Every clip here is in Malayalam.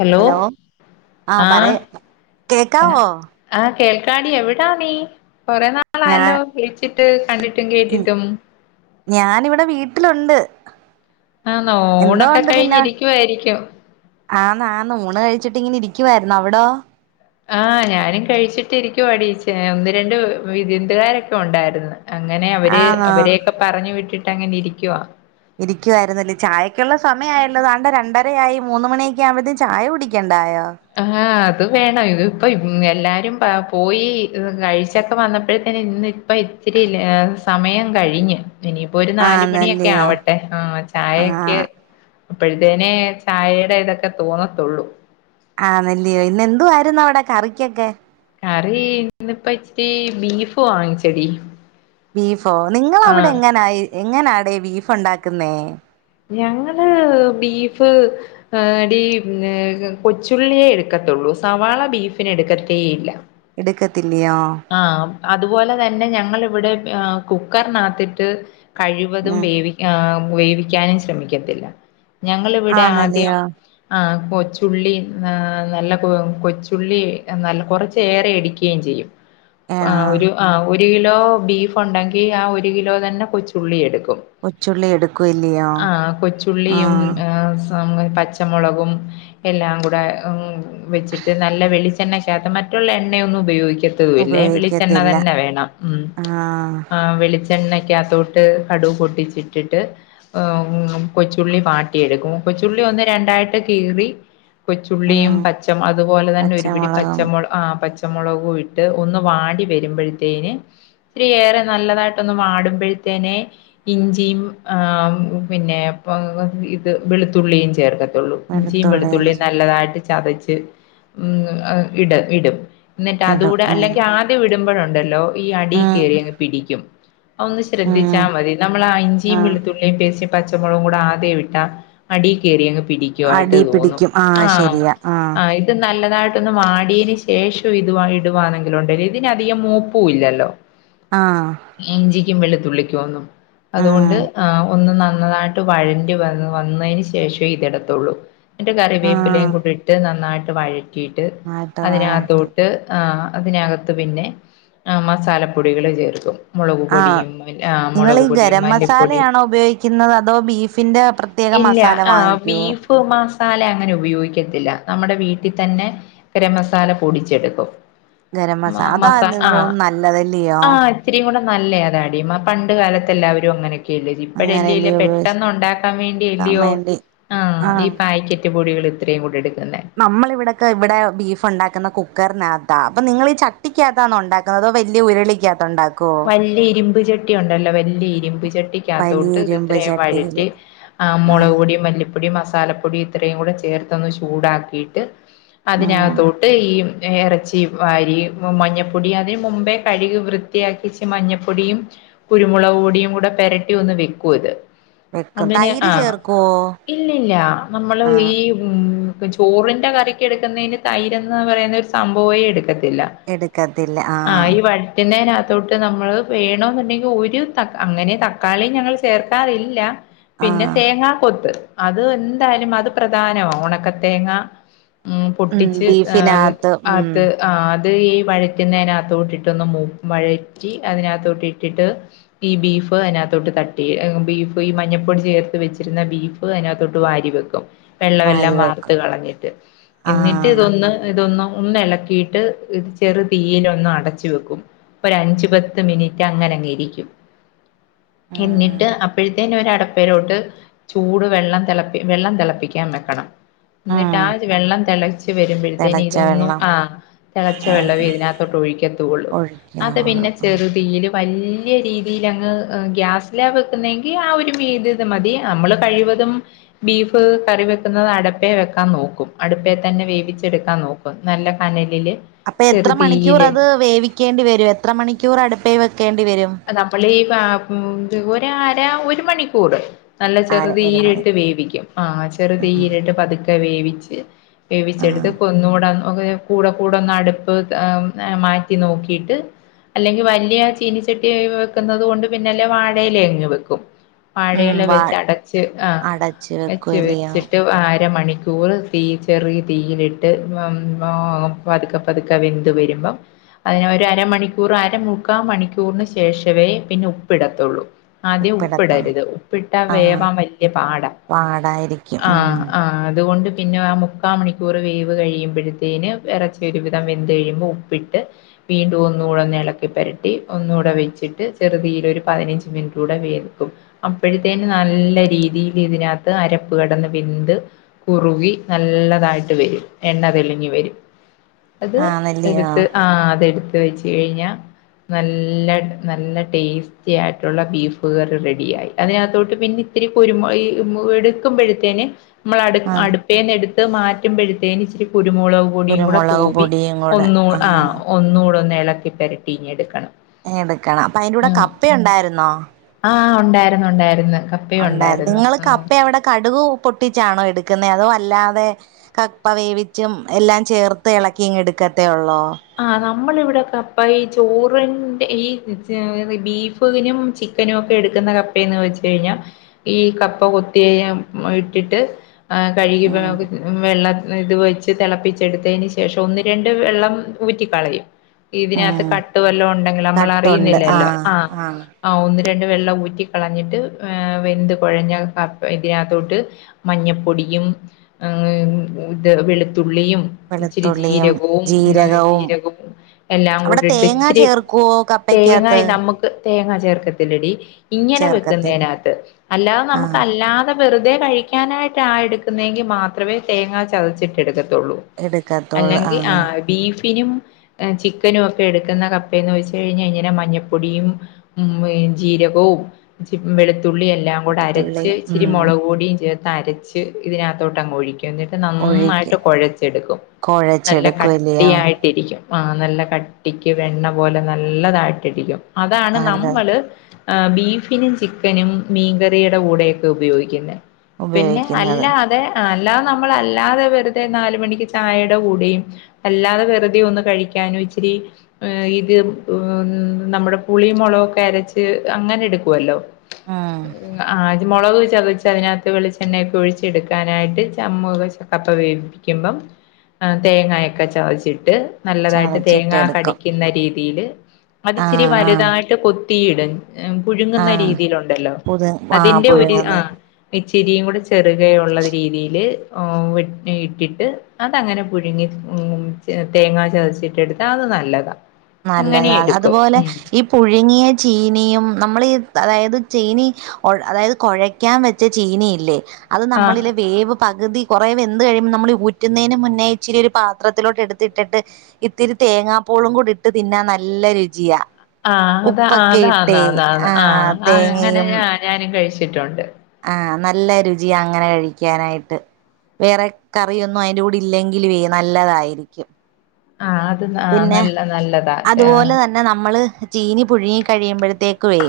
ഹലോ? ആ ആഹ്, പറയ എഹ് കേക്കാവോ ആഹ്, കേൾക്കാടി എവ്ടാ നീ കൊറേ ഞാൻ നാളായല്ലോ? വിളിച്ചിട്ട് കണ്ടിട്ടും കേട്ടിട്ടും. ഞാനിവിടെ വീട്ടിലൊണ്ട്. ആന്നൊ ഓണൊക്കെ കഴിഞ്ഞിരിക്കുവായിരിയ്ക്കും. ആന്ന്, ആന്ന് ഊണ് കഴിച്ചിട്ടിങ്ങനെ ഇരിക്കുവായിര്ന്ന് അവ്ടോ? ആഹ്, ഞാനും കഴിച്ചിട്ടിരിക്കുവടീ ച്ച് ഏഹ്, ഒന്ന് രണ്ട് വ് വി വിരുന്ത്കാരൊക്കെ ഒണ്ടായിര്ന്ന്. അങ്ങനെ അവര് ആന്നോ അവരെയൊക്കെ പറഞ്ഞു വിട്ടിട്ടങ്ങനെരിക്കുവാ. ഇരിയ്ക്കുവായിര്ന്നല്ലേ ചായയ്ക്കൊള്ള സമയായല്ലോ ദാണ്ടെ രണ്ടരയായി മൂന്ന് മണിയൊക്കെ ആവുമ്പഴത്തേം ചായ കുടിയ്ക്കണ്ടായോ? ഹാഹ്, അത് വേണം ഇതിപ്പയും എല്ലാരും പാ പോയീ കഴിച്ചൊക്കെ വന്നപ്പോഴത്തെനും ഇന്ന് പ്പ ഇച്ചിരിയല്ലെ ആഹ്, സമയം കഴിഞ്ഞ് ഇനിയി പ്പൊ ഒരു നാലുമണിയൊക്കെ ആന്നല്ലയോ ആവട്ടെ ആഹ്, ആ ചായയ്ക്ക് അപ്പഴത്തേനെ ചായേടെ ഇതൊക്കെ തോന്നത്തൊള്ളൂ. ആന്നെല്ലിയോ ഇന്നെന്തു ആരുന്നവ്ടെ കറിക്ക്യൊക്കെ? കറി ഇന്നിപ്പ ഇച്ചിരി ബീഫ് വാങ്ങിച്ചെടീ. ബീഫോ നിങ്ങളവിടെ എങ്ങനായി എങ്ങനാടേ ബീഫൊണ്ടാക്ക്ന്നേ? ഞങ്ങള് ബീഫ് ഏഹ്, ടീ ഏഹ് കൊച്ചുള്ളിയേ എട്ക്കത്തൊള്ളൂ, സവാള ബീഫിനെടുക്കത്തേ ഇല്ല. എട്ക്കത്തില്ല്യോ? ആഹ്, അം അത്പോലെ തന്നെ ഞങ്ങളിവ്ടെ ആഹ് കുക്കർനാത്തിട്ട് കഴിവതും ഉം വേവി ആഹ്, വേവിക്കാനും ശ്രമിയ്ക്കത്തില്ല. ഞങ്ങളിവിടെ ആദ്യം ആന്നല്ലയോ ആഹ്, കൊച്ചുള്ളി നാ നല്ല കൊ കൊച്ചുള്ളി നല്ല കൊറച്ചേറെയടിയ്ക്ക് [unintelligible] ചെയ്യും. ആ ആഹ് ഒരു ആഹ് ഒരു കിലോ ബീഫ് ഉണ്ടെങ്കി ആ ഒരു കിലോ തന്നെ കൊച്ചുള്ളിയെടുക്കും. കൊച്ചുള്ളി എടു ആഹ് കൊച്ചുള്ളിയും ഏഹ് [unintelligible] പച്ചമുളകും എല്ലാം കൂടെ ഉം വെച്ചിട്ട് നല്ല വെളിച്ചെണ്ണക്കാത്ത് മറ്റുള്ള എണ്ണയൊന്നും ഉപയോഗിക്ക ത്തുവില്ലേ വെളിച്ചെണ്ണ ഉപയോഗിക്കത്തില്ല തന്നെ വേണം ഉം ആഹ് ആഹ് വെളി ച്ചെണ്ണയ്ക്കാത്തോട്ട് കടുക് പൊട്ടിച്ചിട്ടിട്ട് ഏഹ് കൊച്ചുള്ളി വാട്ടിയെടുക്കും കൊച്ചുള്ളി ഒന്ന് രണ്ടായിട്ട് കീറി കൊച്ചുള്ളിയും ഉം പച്ച അതുപോലെ തന്നെ ഒരുപിടി പച്ചമുളകും പച്ചമുള ആഹ് പച്ച ച്ചമൊളകും ഇട്ട് ഒന്ന് വാടി വരുമ്പഴുത്തേന് ഇത്തിരി ഏറെ നല്ലതായിട്ടൊന്ന് വാടുമ്പഴുത്തേനെ ഇഞ്ചിയും ആഹ് പിന്നെ ഇപ്പൊ ഇത് വെളുത്തുള്ളിയും ചേർക്ക ഇഞ്ചിയും വെളുത്തുള്ളി വെളുത്തുള്ളിയും ഇഞ്ചി നല്ലതായിട്ട് ചതച്ച് ഉം ഇട ഇടും. ഇടും എന്നിട്ടതൂടെ ഉം അല്ലെങ്കി ആദ്യം ഇടുമ്പഴുണ്ടല്ലോ ഈ അടീ ഉം കേറിയങ്ങ് പിടിക്കും ഒന്ന് ശ്രദ്ധിച്ചാ ഉം മതി, നമ്മളാ ഇഞ്ചിം ആഹ് വെളുത്തുള്ളിയും പേസ്റ്റ് പച്ചമുളകും കൂടെ ആദ്യം ഇട്ടാ അടീ കേറിയങ്ങ് പിടി യിട്ട് അടി തോന്നും പിടിക്കും ആഹ് ശരിയാ ആഹ്........ ഇത് നല്ലതായിട്ടൊന്ന് വാടിയതിന് ശേഷം ഇത് ഇടുവാണെങ്കി ഉണ്ടല്ലോ ഇതിനധികം മൂപ്പും ഇല്ലല്ലോ........... [inaudible] ആഹ്.......... ഇഞ്ചിക്കും വെളുത്തുള്ളിക്കും ഒന്നും ഉം അതുകൊണ്ട് ആഹ് ഒന്ന് ആഹ്........... നന്നായിട്ട് വഴറ്റി വന്ന് വന്നതിന് ശേഷേ ഇതെടുത്തുള്ളു........ എന്നിട്ട് കറിവേപ്പിലയും ആഹ് കൂടി ഇട്ട് നന്നായിട്ട് വഴറ്റിയിട്ട് ആട്ട് വാട്ടി അതിനകത്തോട്ട്........... ആഹ് അതിനകത്ത് പിന്നെ ആഹ് മസാലപ്പൊടികൾ ചേർക്കും......... മുളക് ആഹ് പൊടിയും ആഹ് മുളക് പൊടിയും മല്ലിപ്പൊടി....... വെക്കുന്നത് അതോ ബീഫിന്റെ പ്രത്യേക ഇല്ല മസാല ആ വാങ്ങിക്കോ......... ബീഫ് മസാല അങ്ങനെ ഉപയോഗിക്കത്തില്ല നമ്മുടെ വീട്ടിൽ തന്നെ............... ഗരമസാല പൊടിച്ചെടുക്കും........ ഗരം മസാല അതാന്ന് തോന്നുന്നു നല്ലതല്ലയോ.......... ഇത്തിരിയും കൂടെ നല്ല അതാടി പണ്ട് കാലത്തെ എല്ലാവരും അങ്ങനൊക്കെല്ല ഇപ്പഴല്ലേ........ അങ്ങനെയല്ലയോ പെട്ടെന്ന് ഉപയോഗിക്കാൻ ഉണ്ടാക്കാൻ വേണ്ടി അല്ലയോ വേണ്ടി ആഹ് ഈ പായ്കറ്റ്.........., കറ്റ്പൊടികൾ ഇത്രയും കൂടെ എടുക്കുന്നെ.......... നമ്മള് ഇവിടൊക്കെ ഇവിടെ ബീഫ് ഉണ്ടാക്കുന്ന കുക്കറിനകത്താ അപ്പൊ നിങ്ങൾ ഈ ചട്ടിക്കകത്താന്നോ ഉണ്ടാ........... അതോ വലിയ ഉരുളിക്കാത്ത് ഉണ്ടാക്കുമോ........... വല്യ ഇരുമ്പ് ചട്ടി ഉണ്ടല്ലോ വല്യ ഇരുമ്പ് ചട്ടി....... ക്കാത്തോട്ട് വലിയ ഇത് ഇരുമ്പ് ഇത്രയും വഴറ്റി ചട്ടിയില് ആഹ് മുളക് പൊടിയും മല്ലിപൊടിയും മസാല പൊടി ഇത്രയും കൂടെ ചേർത്തൊന്ന് ചൂടാക്കിയിട്ട് ഉം അതിനകത്തോട്ട് ഈ.............. ഇറച്ചി വാരി മഞ്ഞപ്പൊടി അതിന് മുമ്പേ കഴുകി വൃ...... വൃത്തിയാക്കിച്ച് മഞ്ഞപ്പൊടിയും കുരുമുളക് പൊടിയും കൂടെ പെരട്ടി ഒന്ന് വെക്കും ഇത്........ വെക്കും [unintelligible] തൈര് ആഹ് ചേർക്കുവോ ഇല്ലില്ല നമ്മള് ആഹ് ഈ.... ഉം ചോറിന്റെ കറിക്ക് എടുക്കുന്നതിന് തൈരന്ന് പറയുന്ന ഒരു സംഭവേ എടുക്കത്തില്ല... എടുക്കത്തില്ല ആഹ്..... [unintelligible] തൊട്ട് നമ്മള് വേണന്നുണ്ടെങ്കിൽ ഒരു ത അങ്ങനെ തക്കാളി ഞങ്ങൾ ചേർക്കാറില്ല..... പിന്നെ ആഹ് തേങ്ങാ കൊത്ത് അത് എന്തായാലും അത് പ്രധാനമാ ഉണക്കത്തേങ്ങ... മം ഉം പൊട്ടിച്ച് അങ്ങ് ബീഫിനകത്ത് ഉം അത്.... ആ അത് ഈ വഴറ്റുന്നതിനകത്തോട്ടി ഇട്ടൊന്ന് വഴറ്റി അതിനകത്തോട്ട് ഇട്ടിട്ട്..... ഈ ബീഫ് അതിനകത്തോട്ട് തട്ടി ബീഫ് ഈ മഞ്ഞപ്പൊടി ചേർത്ത് വെച്ചിരുന്ന ബീ അതിനകത്തൊട്ട് വാരി വെക്കും വെള്ളമെല്ലാം വാരി വാർത്ത് വെക്കും കളഞ്ഞിട്ട് എന്നിട്ട് ആഹ് ഇതൊന്ന്...... ഇതൊന്ന് ഒന്ന ഇളക്കിയിട്ട് ഇത് ചെറു തീയിന ഒന്ന് അടച്ച വെക്കും..... ഒരു അഞ്ചു പത്ത് മിനിറ്റ് അങ്ങന അങ്ങെ ഇരിക്കും.... ഉം എന്നിട്ട് അപ്പോഴത്തേന്ന ഒരു അടപ്പേരോട്ട്... ചൂട് വെള്ളം തിളപ്പി വെള്ളം തിളപ്പിക്കാൻ വെക്കണം...... ഉം എന്നിട്ട് ആ വെള്ളം തിളച്ച് വരുമ്പോഴത്തേന തിളച്ച ഇതൊന്നും വെള്ളം ആഹ്.... തിളച്ച ഉം വെള്ളവും ഇതിനകത്തോട്ട് ഒഴിക്കത്തുള്ളു അത് ഒഴിക്കാവുള്ളൂ പിന്നെ ഉം ചെറു തീയിലും..... വല്യ രീതിൽ അങ്ങ് ഗ്യാസിലാ വെക്കുന്നെങ്കിൽ ആ ഒരു [unintelligible] ഇത് മതി നമ്മള് കഴിവതും..... ബീഫ് കറി വെക്കുന്നത് അടപ്പേ വെക്കാൻ നോക്കും..... അടുപ്പേ തന്നെ വേവിച്ചെടുക്കാൻ നോക്കും നല്ല കനലില്....... അപ്പൊ എത്ര മണിക്കൂർ ചെറുതീയില് അത് വേവിക്കേണ്ടി വരും എത്ര മണിക്കൂർ അടുപ്പേ വെക്കേണ്ടി വരും...... നമ്മൾ ഈ [unintelligible] ഒര് അര ഒരു മണിക്കൂറ്.... നല്ല ചെറു ആര ഒരു തീയിലിട്ട് മണിക്കൂർ വേവിക്കും ആഹ് ചെറു ആഹ് തീയിലിട്ട് പതുക്കെ വേവിച്ച്.... ആഹ് വേവിച്ചെടുത്ത് കൊന്നുകൂടാൻ ഒക്കെ..... കൂടെ കൂടെ ഒന്ന് അടുപ്പ് മാറ്റി നോക്കിയിട്ട് അല്ലെങ്കിൽ വലിയ ചിനി.... വെട്ടി ഒഴിവെക്കുന്നത് കൊണ്ട് പിന്നെല്ലെ വാഴയിലേങ്ങു വെക്കും..... ഉം വാഴയെല്ല വാ വെച്ച് അടച്ച് ആഹ് അടച്ച് അച്ച് വെക്കുവല്ലയോ വെച്ചിട്ട് അരമണിക്കൂർ.... തീ ചെറിയ തീയിലിട്ട് പതുക്കെ പതുക്കെ വെന്ന്ത് വരുമ്പം..... അയിനെ ഒര് അരമണിക്കൂർ അരമുക്കാ മണിക്കൂറിന് ശേഷവേ പിന്നെ ഉപ്പിടത്തെള്ളൂ ആദ്യം ഉപ്പിടത്തോ ഉപ്പിടരുത് ഉപ്പിട്ടാ ആഹ് വേവാൻ വല്ല്യാ പാടാ പാടായിരിക്കും ഉം ആഹ് ആഹ് അത്കൊണ്ട് പിന്നെ ആ മുക്കാ മണിക്കൂർ വേവ് കഴിയുമ്പോഴത്തേന് ഇറച്ചി ഒരു വിധം വെന്ത് കഴിയുമ്പോ ഉപ്പിട്ട് വീണ്ടും ഒന്നുകൂടെ ഒന്ന് എളക്കി പരട്ടി ഒന്നുകൂടെ വെച്ചിട്ട് ചെറുതീയില് പതിനഞ്ച് മിനിറ്റുടെ വേവിക്കും അപ്പഴേത്തേനു നല്ല രീതിൽ ഇതിനകത്ത് അരപ്പ് കടന്ന് വെന്ത് കുറുവി നല്ലതായിട്ട് വരും എണ്ണ തെളിഞ്ഞി വരും അത് ആന്നല്ലയോ എടുത്ത് ആഹ് അത് എടുത്ത് വെച്ച് കഴിഞ്ഞാ നല്ല നല്ല ടേസ്റ്റി ആയിട്ടുള്ള ബീഫ് കറി റെഡിയായി അതിനകത്തോട്ട് പിന്നെ ഇത്തിരി കുരുമ ഈ എടുക്കുമ്പോഴത്തേന് മ്മള് അട് ആഹ് അടുപ്പേന്ന് എടുത്ത് മാറ്റുമ്പോഴത്തേന് ഇച്ചിരി കുരുമുള പൊടിയും കൂടെ കുരുമുളക് തൂവി പൊടിയും കൂടെ ഒന്നു ആഹ് ഒന്നുടെ ഒന്ന് ഇളക്കി പരട്ടീങ്ങനെ എടുക്കണം എടുക്കണം അപ്പ അയിന്റെ കൂടെ കപ്പയുണ്ടായിരുന്നോ ആഹ് ഉണ്ടായിരുന്നു ഉണ്ടായിരുന്നു കാ ഉണ്ടായിരുന്നു നിങ്ങൾ കപ്പ അവിടെ കടുക് പൊട്ടിച്ചാണോ എടുക്കുന്നേ അതോ അല്ലാതെ കപ്പ വേവിച്ചും എല്ലാം ചേർത്ത് ഇളക്കിങ്ങ എടുക്കത്തേ ഒള്ളോ ആഹ് നമ്മള് വിടെ കപ്പ ഈ ചോറിന്റെ ഈ ബീഫ് ബീഫിനും ചിക്കനും ഒക്കെ എടുക്കുന്ന കപ്പയന്ന് വെച്ച് കഴിഞ്ഞാൽ ഈ കപ്പ കൊത്തിയ ഇട്ടിട്ട് കഴുകി ഉം വെള്ളം ഇത് വെച്ച് തിളപ്പിച്ചെടുത്തേന് ശേഷം ഒന്ന് രണ്ട് വെള്ളം ഊറ്റി കളയും ഇതിനകത്ത് ഉം കട്ട് വെല്ലോം ഉണ്ടെങ്കില് നമ്മള് അറിയുന്നില്ലല്ലോ ആഹ് ആഹ് ഒന്ന് രണ്ട് വെള്ളം ഊറ്റിക്കളഞ്ഞിട്ട് ഏഹ് വെന്ത് കുഴഞ്ഞ കപ്പ ഇതിനകത്തോട്ട് മഞ്ഞപ്പൊടിയും ഇത് വെളുത്തുള്ളിയും ഇച്ചിരി വെളുത്തുള്ളിയും ജീരകവും ജീരകവും ജീരകും എല്ലാം അവിടെ കൂടിട്ട് തേങ്ങ ഇച്ചിരി ചേർക്കുവോ കപ്പക്കകത്ത് തേങ്ങായി നമുക് ക്ക് തേങ്ങ ചേർക്കത്തില്ലടി ഇങ്ങനെ ചേർക്കത്തില്ല വെക്കുന്നേനകത്ത് അല്ലാ ആഹ് നമുക്കല്ലാതെ വെറുതെ കഴിക്കാനായിട്ടാ എടുക്കുന്നെങ്കി മാത്രവേ തേങ്ങ ചതച്ചിട്ടെടുക്കത്തെള്ളൂ അല്ലെങ്കി ആഹ് ഡീഫ് ഫിനും ചിക്കനും ഒക്കെ എടുക്കുന്ന കപ്പയന്ന് വെച്ച് കയ്ഞയ്ഞ്ഞാ ഇങ്ങനെ മഞ്ഞപ്പൊടിയും ഉം പെരിജീരകവും ചിക് വെളുത്തുള്ളി എല് ല്ലാം കൂടരച്ച് വെളുത്തുള്ളിയും ഇിച്ചിരി ഉം മെളക് പൊടിയും ചേർത്തരച്ച് ഇതിനകത്തോട്ടങ്ങ് ഒഴിക്ക് എന്നിട്ട് നന്നായി ഒഴിക്കും കൊഴച്ചെടുക്കും നല്ല കട് കുഴച്ചെടുക്കുവല്ലയോ ട്ടിരിക്കും, ആഹ് നല്ല കട്ടിക്ക് വെണ്ണ പോലെ നല്ലതായിട്ടിരിക്കും അതാണ് അല്ല നമ്മള് ആഹ് ബീഫിനും ചിക്കനും മീൻകറിയുടെ കൂടെയൊക്കെ ഉപയോഗിക്കുന്നേ പിന്നെ ഉപയോഗിക്കുന്നത് അല്ലാതെ ആ അല്ലാതെ നമ്മളല്ലാതെ വെറുതെ നാലുമണിക്ക് ചായയുടെ കൂടെയും അല്ലാതെ വെറുതെ ഒന്ന് കഴിക്കാനും ഇച്ചിരി ഇത് ഉം നമ്മുടെ പുളിയും മുളകൊക്കെ അരച്ച് അങ്ങനെ എടുക്കുവല്ലോ ആഹ് ആഹ് അത് മെളക് ചതച്ച് അയ്നാത്ത് വെളിച്ചെണ്ണയൊക്കെ ഒഴിച്ച്ട്ക്കാനായിട്ട് ചമ്മ് വെച്ച് കപ്പ വേവിക്കും ക്കുമ്പം തേങ്ങായി ക്കെ ചതച്ചിട്ട് നല്ലതായിട്ട് തേങ്ങാ ചതച്ചിട്ടെടുക്കും കടിക്കുന്ന രീതില് അത് ഇച്ചിരി ആഹ് വലുതാ ആഹ് യിട്ട് കൊത്തിയിടും പുഴുങ്ങുന്ന ആഹ് രീതിയിലുണ്ടല്ലോ പുതു ആഹ് അതിന്റെ ഒരു പുഴുങ്ങുന്ന ആഹ് ഇച്ചിരിയും കൂടെ ചെറുകെ യുള്ള രീതില് ഉം വിട് ഇട്ടിട്ട് അതങ്ങനെ പുഴുങ്ങി ഉം തേങ്ങാ ചതച്ചിട്ടെടുത്താ അത് നല്ലതാ അങ്ങനെ നല്ലതാ എടുക്കും അതുപോലെ ഉം ഈ പുഴുങ്ങിയ ചീനിയും നമ്മളീ അതായത് ചീനി അതായത് കൊഴക്കാൻ വെച്ച ചീനയില്ലേ അത് ആഹ് നമ്മളില് വേവ് പകുതി കൊറേ വെന്ത് കഴിയുമ്പോ നമ്മള് ഊറ്റുന്നതിന് മുന്നേ ഇച്ചിരി ഒരു പാത്രത്തിലോട്ടെടുത്തിട്ടിട്ട് ഇത്തിരി തേങ്ങാ പൂളുകൂടിട്ട് തിന്നാ നല്ല രുചിയാ ആഹ് അത് ഉപ്പൊക്കെ അതാന്നാ ഇട്ടേ ന്നാ ന്നാന്ന് ആ ആഹ് അങ്ങനെ ഞാനും കഴിച്ചിട്ടുണ്ട് ആഹ് നല്ല രുചിയാ അങ്ങനെ കഴിക്യാനായിട്ട് വേറെ കറിയൊന്നും അയ്ന്റെ കൂടെ ഇല്ലെങ്കിലുവേ നല്ലതായിരിക്കും ആഹ് അത് ന നല്ല നല്ലതാ അതുപോലെ തന്നെ പിന്നെ നമ്മള് ചീനി പുഴുങ്ങി കഴിയുമ്പോഴത്തേക്കുവേ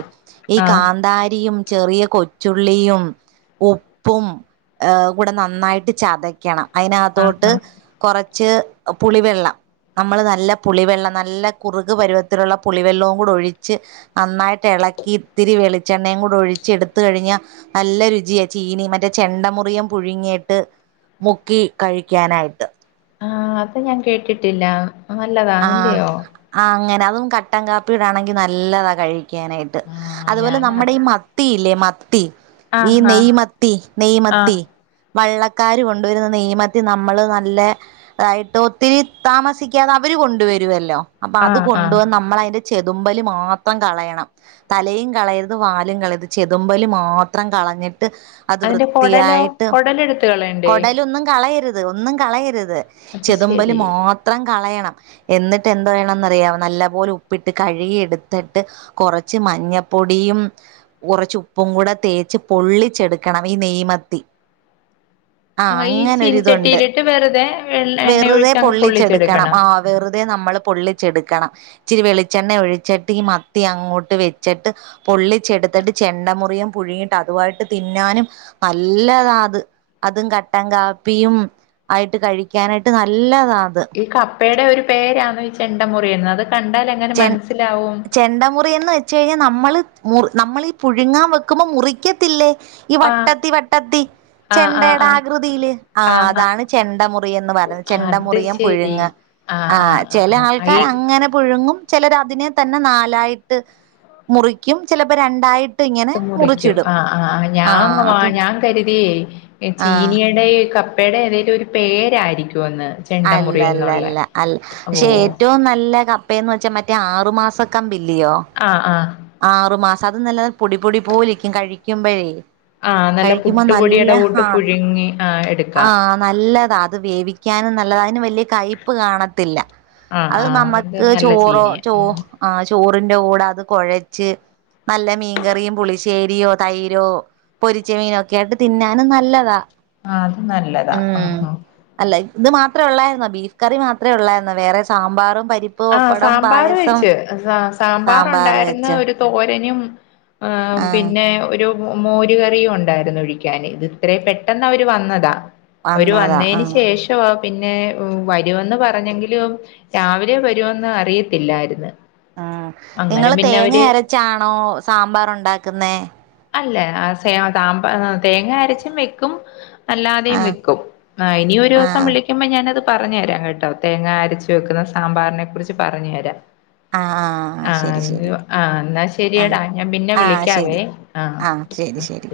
ഈ ആഹ് കാന്താരിയും ചെറിയ കൊ ച്ചുള്ളിയും ഉപ്പും കൂടെ നന്നായിട്ട് ചതക്കണം ആഹ് അയ്നകത്തോട്ട് ആഹ് കൊറച്ച് പുളിവെള്ളം നമ്മള് നല്ല പുളിവെള്ളം നല്ല കുറുക് പരുവത്തിലുള്ള പുളിവെള്ളവും കൂടൊഴിച്ച് നന്നായിട്ടെളക്കി ഇത്തിരി വെളിച്ചെണ്ണയും കൂടെ ഒഴിച്ചെടുത് ത്ത്‌ കഴിഞ്ഞ നല്ല രുചിയാ ചീനി മറ്റേ ചെണ്ട മുറിയം പുഴുങ്ങിയിട്ട് മുക്കി കഴിക്കാനായിട്ട് ആഹ് അത് ഞാൻ കേട്ടിട്ടില്ല അത് നല്ലതാന്നല്ലയോ ആ അങ്ങനെ അതും കട്ടൻ കാപ്പിടെ ആണെങ്കി നല്ലതാ കഴിക്കാനായിട്ട് ആഹ് അതുപോലെ നമ്മുടെ ഞാനത് മ ത്തിയില്ലേ മത്തി ഈ ആഹ് ആഹ് നെയ്മത്തി ആഹ് നെയ്മത്തി വള്ളക്കാര് കൊണ്ടുവരുന്ന നെയ്മത്തി നമ്മള് നല്ല തായിട്ട് ഒത്തിരി താമസിക്കാത- വര് കൊണ്ടുവരുവല്ലോ അപ്പൊ അത് ആഹ് കൊണ്ടു ആഹ് വന്ന് നമ്മളയ്ന്റെ ചെതുമ്പല് മാത്രം കളയണം തലയും കളയരുത് വാലും കളയരുത് ചെതുമ്പല് മാത്രം കളഞ്ഞിട്ട് അത് അതിന്റെ കൊടലോ വൃത്തിയായിട്ട് കൊടലെടുത്ത് കളയണ്ടേ കൊടലൊന്നും കളയരു ത് ഒന്നും കളയരുത് അത് ചെതുമ്പല് ശരി മാത്രം കളയണം എന്നിട്ട് എന്ത് വേണംന്ന്റിയ നല്ല പോലെ ഉപ്പിട്ട് കഴുകി എടുത്തിട്ട് കൊറച്ച് മഞ്ഞപ്പൊടിയും കൊറച്ച് ഉപ്പും കൂടെ തേച്ച് പൊള്ളിച്ചെടുക്കണം ഈ നെയ്മത്തി ആ ഈ ചീന അങ്ങനൊരിതുണ്ട് ചട്ടിയിലിട്ട് വെറുതെ വെറുതെ എണ്ണയൊഴിച്ച് അങ്ങ് പൊള്ളിച്ചെടുക്കണം ആ വെറുതെ നമ്മള് പൊള്ളിച്ചെടുക്കണം ഇിച്ചിരി വെളിച്ചെണ്ണ ഒഴിച്ചിട്ട് ഈ മത്തി അങ്ങോട്ട് വെച്ചിട്ട് പൊള്ളിച്ചെടുത്തിട്ട് ചെണ്ട മുറിയം പുഴുങ്ങിട്ട് അതുവായിട്ട് തിന്നാനും നല്ലതാ അത് അതും കട്ടൻ കാപ്പിയും ആയിട്ട് കഴിക്കാനായിട്ട് നല്ലതാ അത് ഈകപ്പയുടെ ഒരു പേരാണോ ചെണ്ട മുറിയൻന്ന് അത് കണ്ടാല് ചെ ചെണ്ട മുറിയൻന്ന് വെ ച്ചെയിഞ്ഞ നമ്മള് മുറി നമ്മളീ പുഴുങ്ങാൻ വെക്കുമ്പോ മുറിക്കത്തില്ലേ ഈ ആഹ് വട്ടത്തി വട്ടത്തി ആഹ് ചെണ്ടയുടെ ആഹ് ആകൃതിയില് ആ ആഹ് അതാണ് ചെണ്ട മുറിയൻന്ന് പറഞ് ആഹ് ചെണ്ട അത് മുറിയൻ ശരി പുഴുങ്ങ ആഹ് ചെല ആൾക്കാർ അങ്ങനെ പുഴുങ്ങും ചെലര് അതിനെ തന്നെ നാലായിട്ട് മുറിക്കും ചെലപ്പോ രണ്ടായി മുറിക്കും ആ ആ ഞാ ആഹ് അതും ഞാൻ കരുതിയേ ആഹ് ചീനിയുടെ ക പ്പേടെ ഏതേലും ഒരു പേരായിരിക്കുംന്ന് അല്ല അല്ല അല്ല അല് പക്ഷെ ഓഹ് ഏറ്റോം നല്ല ക പ്പേന്ന് വെച്ച മറ്റേ ആറുമാസംക്കമ്പില്ലയോ ആഹ് ആഹ് ആറു മാസം അത് നല്ല പൊടിപൊടി പോലിരിക്കും കഴിക്കുമ്പഴേ ആഹ് നല്ല കഴിക്കുമ്പോ നല്ല പുട്ടുപൊടിയുടെ കൂട്ട് ആഹ് പുഴുങ്ങി ആ എടുക്കാം ആഹ് നല്ലതാ അത് വേവിക്കാനും നല്ലത അതിന് വലിയ കയ്പ്പ് കാണത്തില്ല ആഹ് അത് ആഹ് നമ്മക്ക് നല്ല ചോറോ ചീനിയ ചോ ഉം ആ ചോറിന്റെ കൂടെ അത് കൊഴച്ച് നല്ല മീൻകറിയും പുളിശേ ശേരിയോ തൈരോ പൊരിച്ച മീനോ ഒക്കെ ആയിട്ട് തിന്നാനും നല്ലതാ ആഹ് അത് നല്ലതാ ആ ഉം ആ അല്ല ഇത് മാത്രേ ഉള്ളായിരുന്ന ബീഫ് കറി മാത്രേ ഉള്ളായിരുന്ന വേറെ സാമ്പാറും പരി ആഹ് സാമ്പാർ വച്ച് സാമ്പാർ ഉണ്ടായിരുന്ന് ഒരു തോരനും ആഹ് പിന്നെ ഒരു മോര് കറിയും ഉണ്ടായിരുന്നു ഒഴിക്കാന് ഇത് ഇത്ര പെട്ടെന്ന് അവര് വന്നതാ അവര് വന്നതാ വന്നതിന് ആഹ് ശേഷമാ പിന്നെ വരുമെന്ന് പറഞ്ഞെങ്കിലും രാവിലെ വ രോ ന്ന് അറിയത്തില്ലായിരുന്നു ആ അങ്ങനെ നിങ്ങള് പിന്നെ തേങ്ങ അവര് അരച്ചാണോ സാമ്പാറ് ഉണ്ടാക്കുന്നേ അല്ല സേ സാമ്പ തേങ്ങ അരച്ചും വെക്കും ആ അല്ലാതെയും വെക്കും. ആ ഇനിയ ഒരു ആ ദിവസം വിളിക്കുമ്പോ ഞാനത് പറഞ്ഞു തരാം കേട്ടോ തേങ്ങ അരച്ചു വെക്കുന്ന സാമ്പാറിനെ കുറിച്ച് പറഞ്ഞു തരാം ആ ശരി ആഹ് ശരി ആഹ് എന്നാ ആ ശരിയടാ ഞാൻ പിന്നെ ആ വിളിക്കാവേ ശരി ആഹ് ആ ശരി ശരി